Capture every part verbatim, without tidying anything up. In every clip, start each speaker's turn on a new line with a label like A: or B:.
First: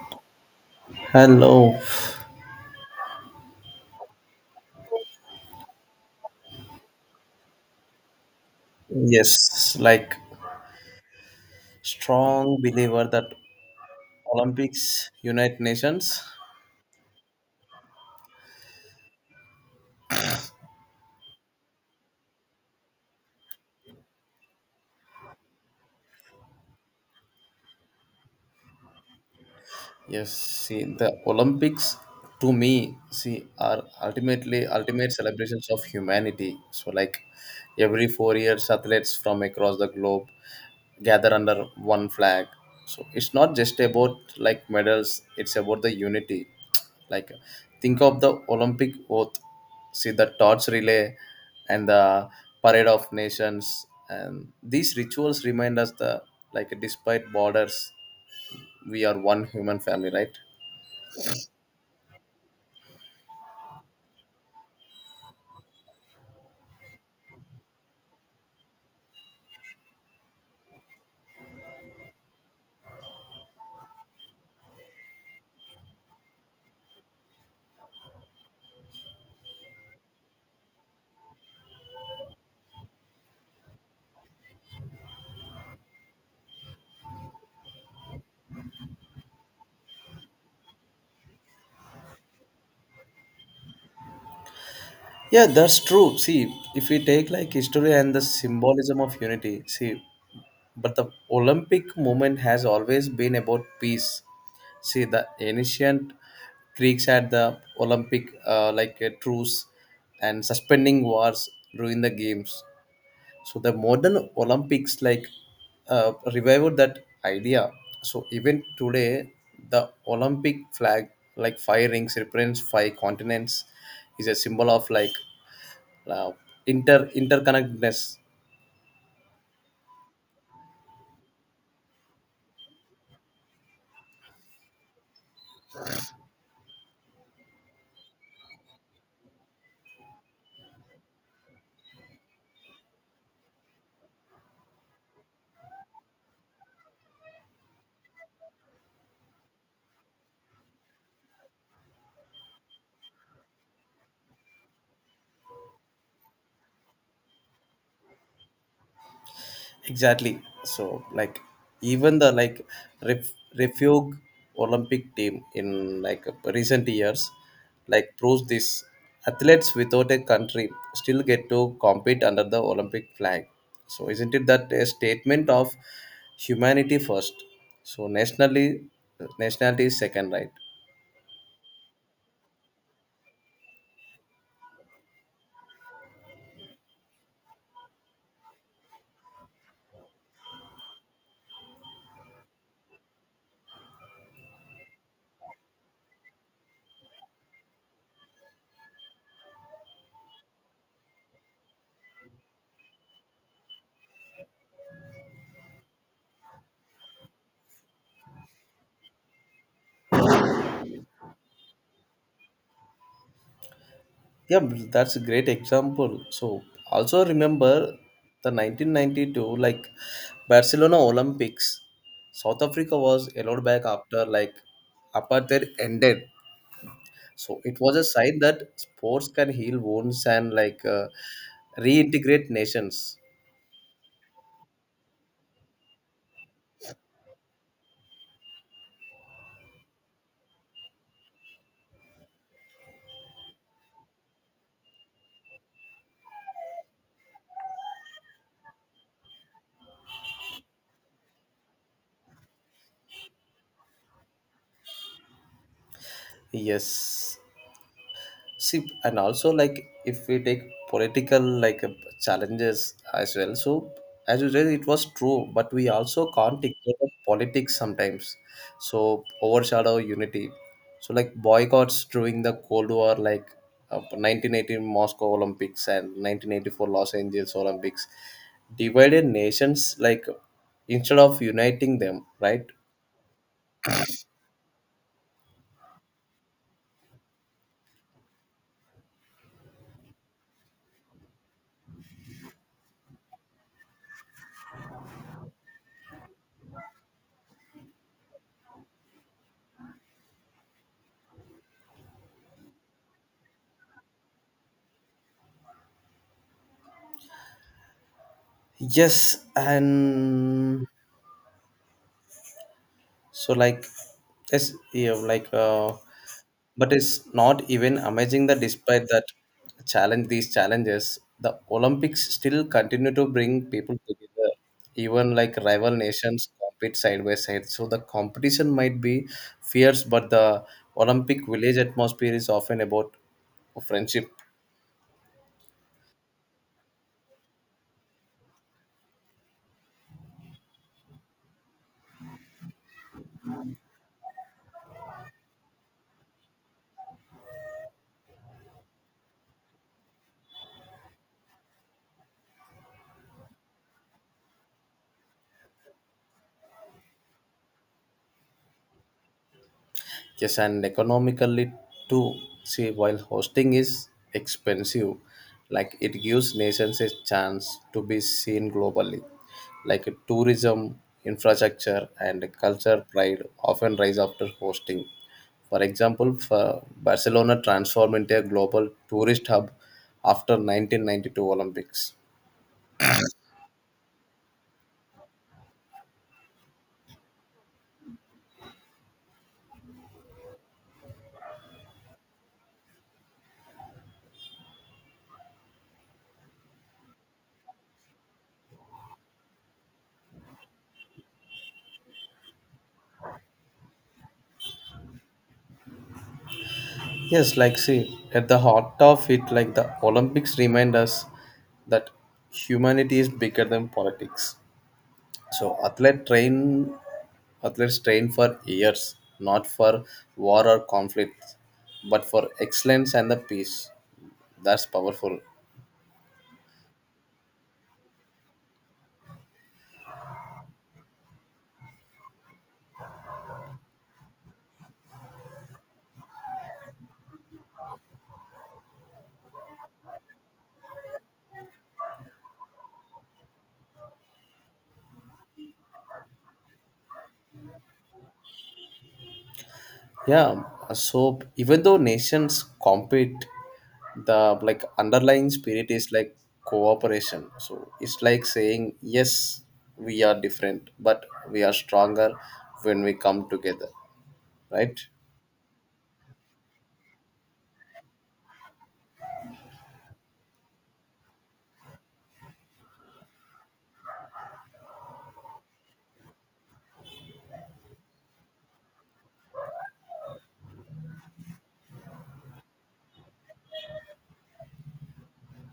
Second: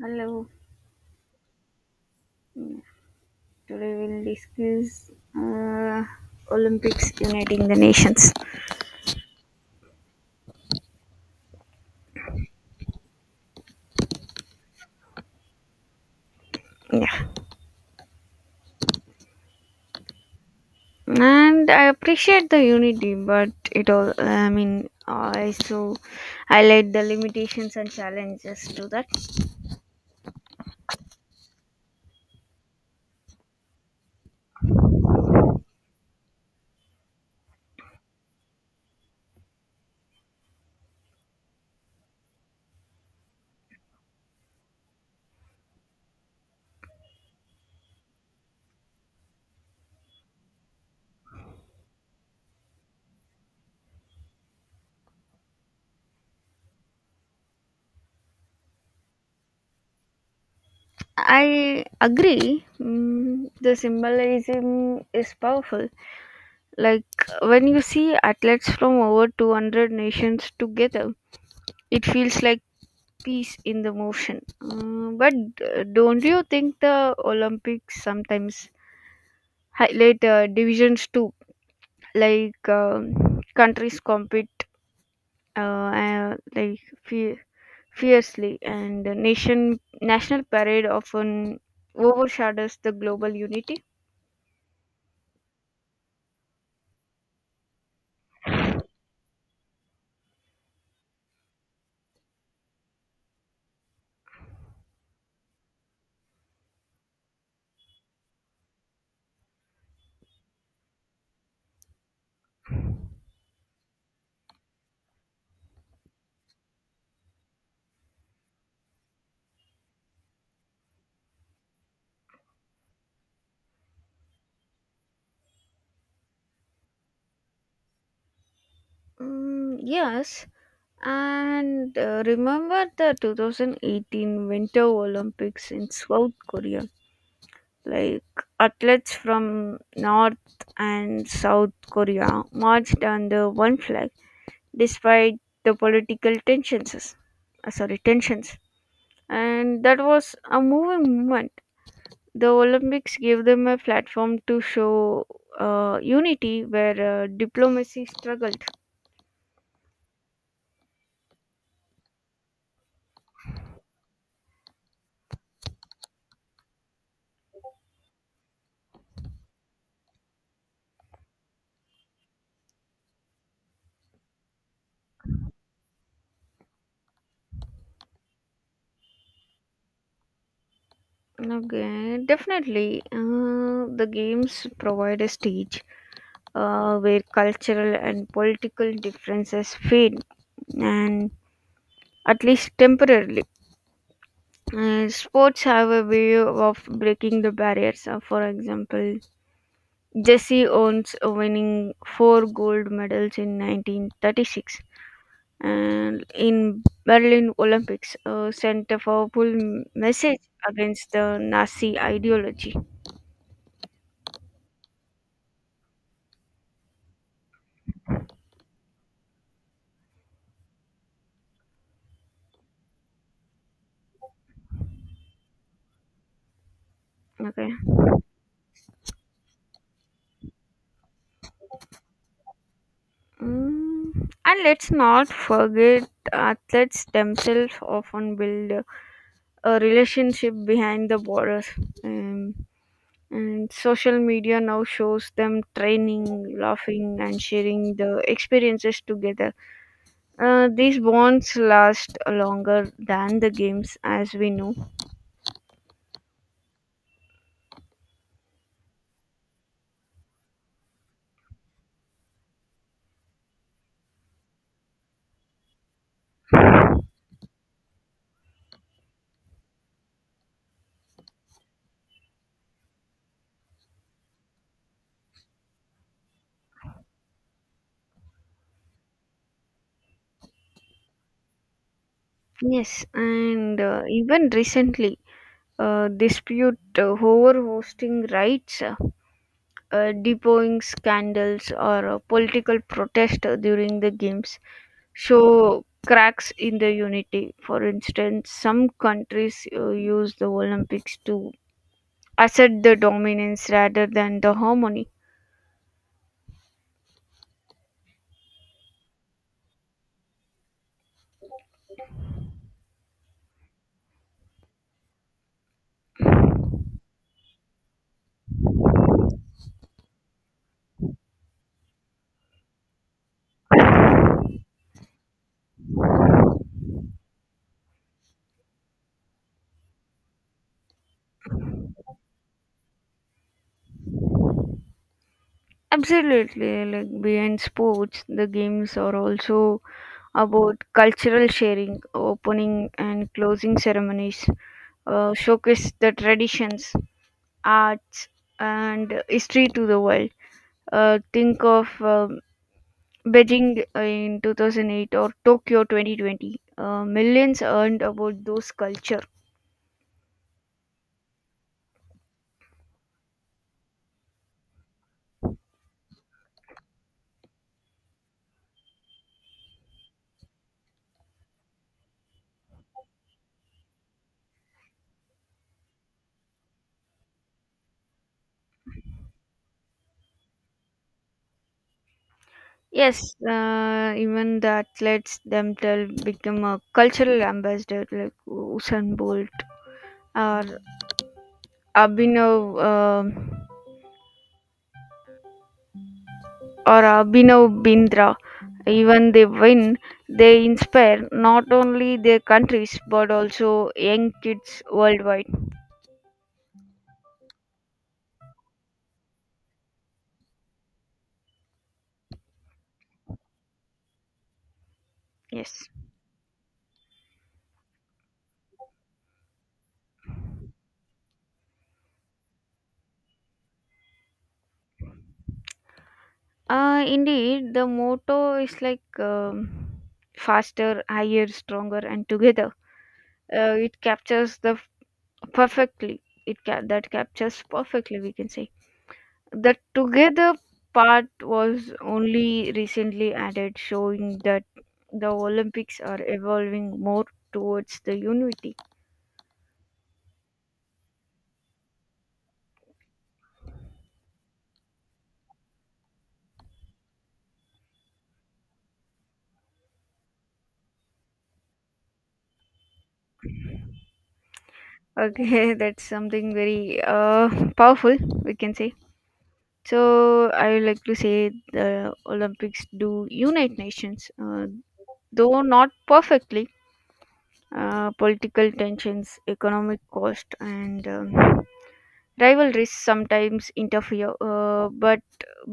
A: Hello.
B: Hello.
A: Today we'll discuss uh, Olympics uniting the nations.
B: Yes, like strong believer that Olympics unite nations.
A: Yeah, and I appreciate the unity, but it all. I mean, I also highlight the limitations and challenges to that.
B: Yes, see, the Olympics to me, see, are ultimately ultimate celebrations of humanity. So, like every four years, athletes from across the globe gather under one flag. So, it's not just about like medals, it's about the unity. Like, think of the Olympic oath, see, the torch relay and the parade of nations. And these rituals remind us the like, despite borders, we are one human family, right?
A: I agree. Mm, the symbolism is powerful. Like when you see athletes from over two hundred nations together, it feels like peace in the motion. Uh, but uh, don't you think the Olympics sometimes highlight uh, divisions too? Like um countries compete uh, uh, like fe- fiercely, and the nation national parade often overshadows the global unity.
B: Yeah, that's true. See, if we take like history and the symbolism of unity, see, but the Olympic movement has always been about peace. See, the ancient Greeks had the Olympic uh, like a truce and suspending wars during the games. So the modern Olympics like uh, revived that idea. So even today, the Olympic flag, like five rings, represents five continents, is a symbol of like uh, inter interconnectedness
A: Mm, yes, and uh, remember the two thousand eighteen Winter Olympics in South Korea, like athletes from North and South Korea marched under one flag despite the political tensions. uh, sorry, tensions. And that was a moving moment. The Olympics gave them a platform to show uh, unity where uh, diplomacy struggled.
B: Exactly. So like even the like ref, refuge Olympic team in like recent years like proves this. Athletes without a country still get to compete under the Olympic flag. So isn't it that a statement of humanity first, so nationally nationality is second, right?
A: Okay, definitely. Uh, the games provide a stage uh, where cultural and political differences fade and at least temporarily. Uh, sports have a way of breaking the barriers. Uh, for example, Jesse Owens winning four gold medals in nineteen thirty-six and in Berlin Olympics uh, sent a powerful message against the Nazi ideology.
B: Yeah, b- that's a great example. So also remember the nineteen ninety-two like Barcelona Olympics. South Africa was allowed back after like apartheid ended. So
A: Okay.
B: it was a sign that sports can heal wounds and like uh, reintegrate nations.
A: Mm. And let's not forget athletes themselves often build a relationship behind the borders. Um, And social media now shows them training, laughing, and sharing the experiences together. Uh, these bonds last longer than the games, as we know.
B: Yes. See, and also like if we take political like uh, challenges as well. So as you said, it was true, but we also can't ignore the politics sometimes. So overshadow unity. So like boycotts during the Cold War, like uh, nineteen eighty Moscow Olympics and nineteen eighty-four Los Angeles Olympics, divided nations like instead of uniting them, right?
A: Yes, and uh, even recently, uh, dispute uh, over hosting rights, uh, uh, depoing scandals, or uh, political protest uh, during the games show cracks in the unity. For instance, some countries uh, use the Olympics to assert the dominance rather than the harmony.
B: Yes, and so like it's, yeah, like uh, but it's not even amazing that despite that challenge these challenges, the Olympics still continue to bring people together. Even like rival nations compete side by side. So the competition might be fierce, but the Olympic village atmosphere is often about friendship.
A: Absolutely, like beyond sports, the games are also about cultural sharing, opening and closing ceremonies, uh, showcase the traditions, arts, and history to the world. Uh, think of um Beijing in two thousand eight or Tokyo twenty twenty. Uh, millions earned about those culture.
B: Yes, and economically too. See, while hosting is expensive, like it gives nations a chance to be seen globally. Like tourism, infrastructure, and culture pride often rise after hosting. For example, for Barcelona transformed into a global tourist hub after nineteen ninety-two Olympics.
A: Yes, uh, even the athletes themselves become a cultural ambassador like Usain Bolt or Mm. Abhinav um or Abhinav Bindra. Even they win, they inspire not only their countries but also young kids worldwide.
B: Yes, like see, at the heart of it, like the Olympics remind us that humanity is bigger than politics. So
A: Yes,
B: athlete train athletes train for years, not for war or conflict, but for excellence and the peace. That's powerful.
A: uh, indeed, the motto is like um, faster, higher, stronger, and together. Uh, it captures the perfectly. It ca- That captures perfectly, we can say. The together part was only recently added, showing that the Olympics are evolving more towards the unity.
B: Yeah. So even though nations compete, the like underlying spirit is like cooperation. So it's like saying yes, we are different, but we are stronger when we come together, right?
A: Okay, that's something very uh, powerful, we can say. So, I would like to say the Olympics do unite nations, uh, though not perfectly. Uh, political tensions, economic cost, and um, rivalries sometimes interfere, uh, but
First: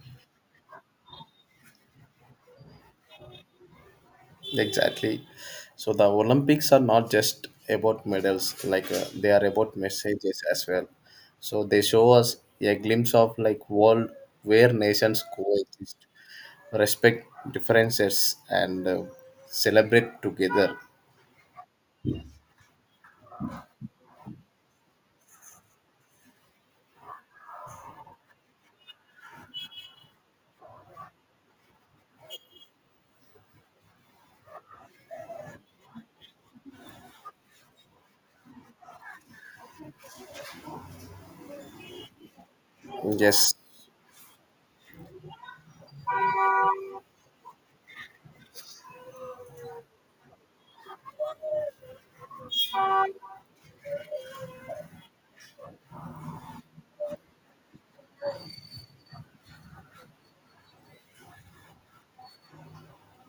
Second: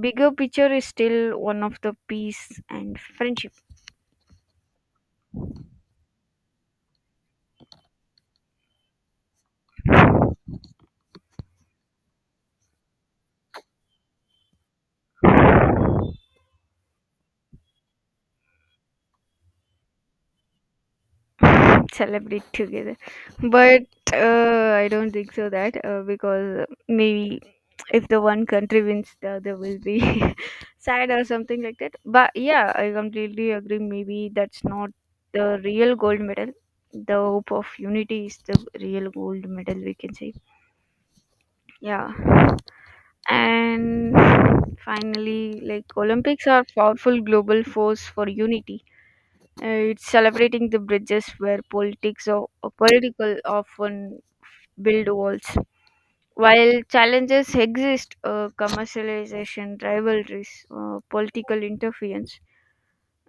A: bigger picture is still one of the peace and friendship.
B: Exactly. So the Olympics are not just about medals, like uh, they are about messages as well. So they show us a glimpse of like world where nations coexist, respect differences, and uh, celebrate together.
A: Celebrate together. But uh, I don't think so that uh, because maybe if the one country wins, the other will be sad or something like that. But yeah, I completely agree. Maybe that's not the real gold medal. The hope of unity is the real gold medal, we can say. Yeah.
B: Yes,
A: And finally, like, Olympics are powerful global force for unity. Uh, it's celebrating the bridges where politics or, or political often build walls. While challenges exist, uh, commercialization, rivalries, uh, political interference,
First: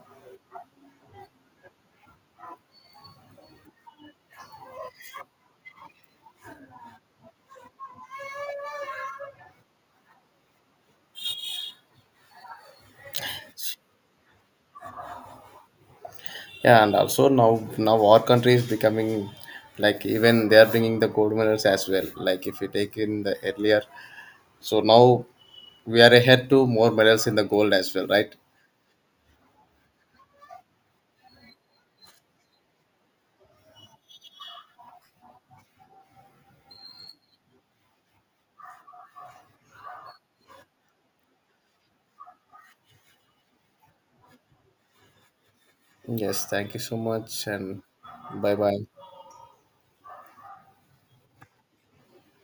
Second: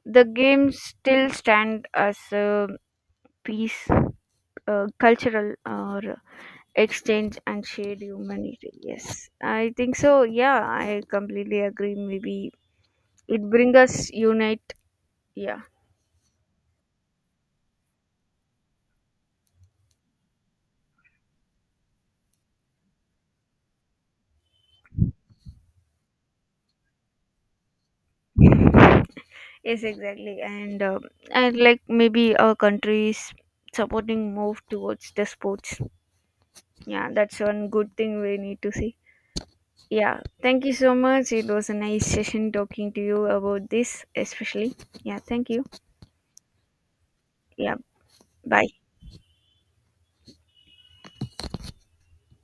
A: the games still stand as a peace, uh, cultural or exchange and shared humanity. Yes, I think so. Yeah, I completely agree. Maybe it brings us unite. Yeah.
B: yeah, and also now now our country is becoming like even they are bringing the gold medals as well. Like if you take in the earlier, so now we are ahead to more medals in the gold as well, right?
A: Yes, exactly. And um and like maybe our countries supporting move towards the sports. Yeah, that's one good thing we need to see. Yeah, thank you so much, it was a nice session talking to you about this especially. Yeah, thank you.
B: Yes, thank you so much
A: Yeah,
B: and bye
A: bye.
B: bye.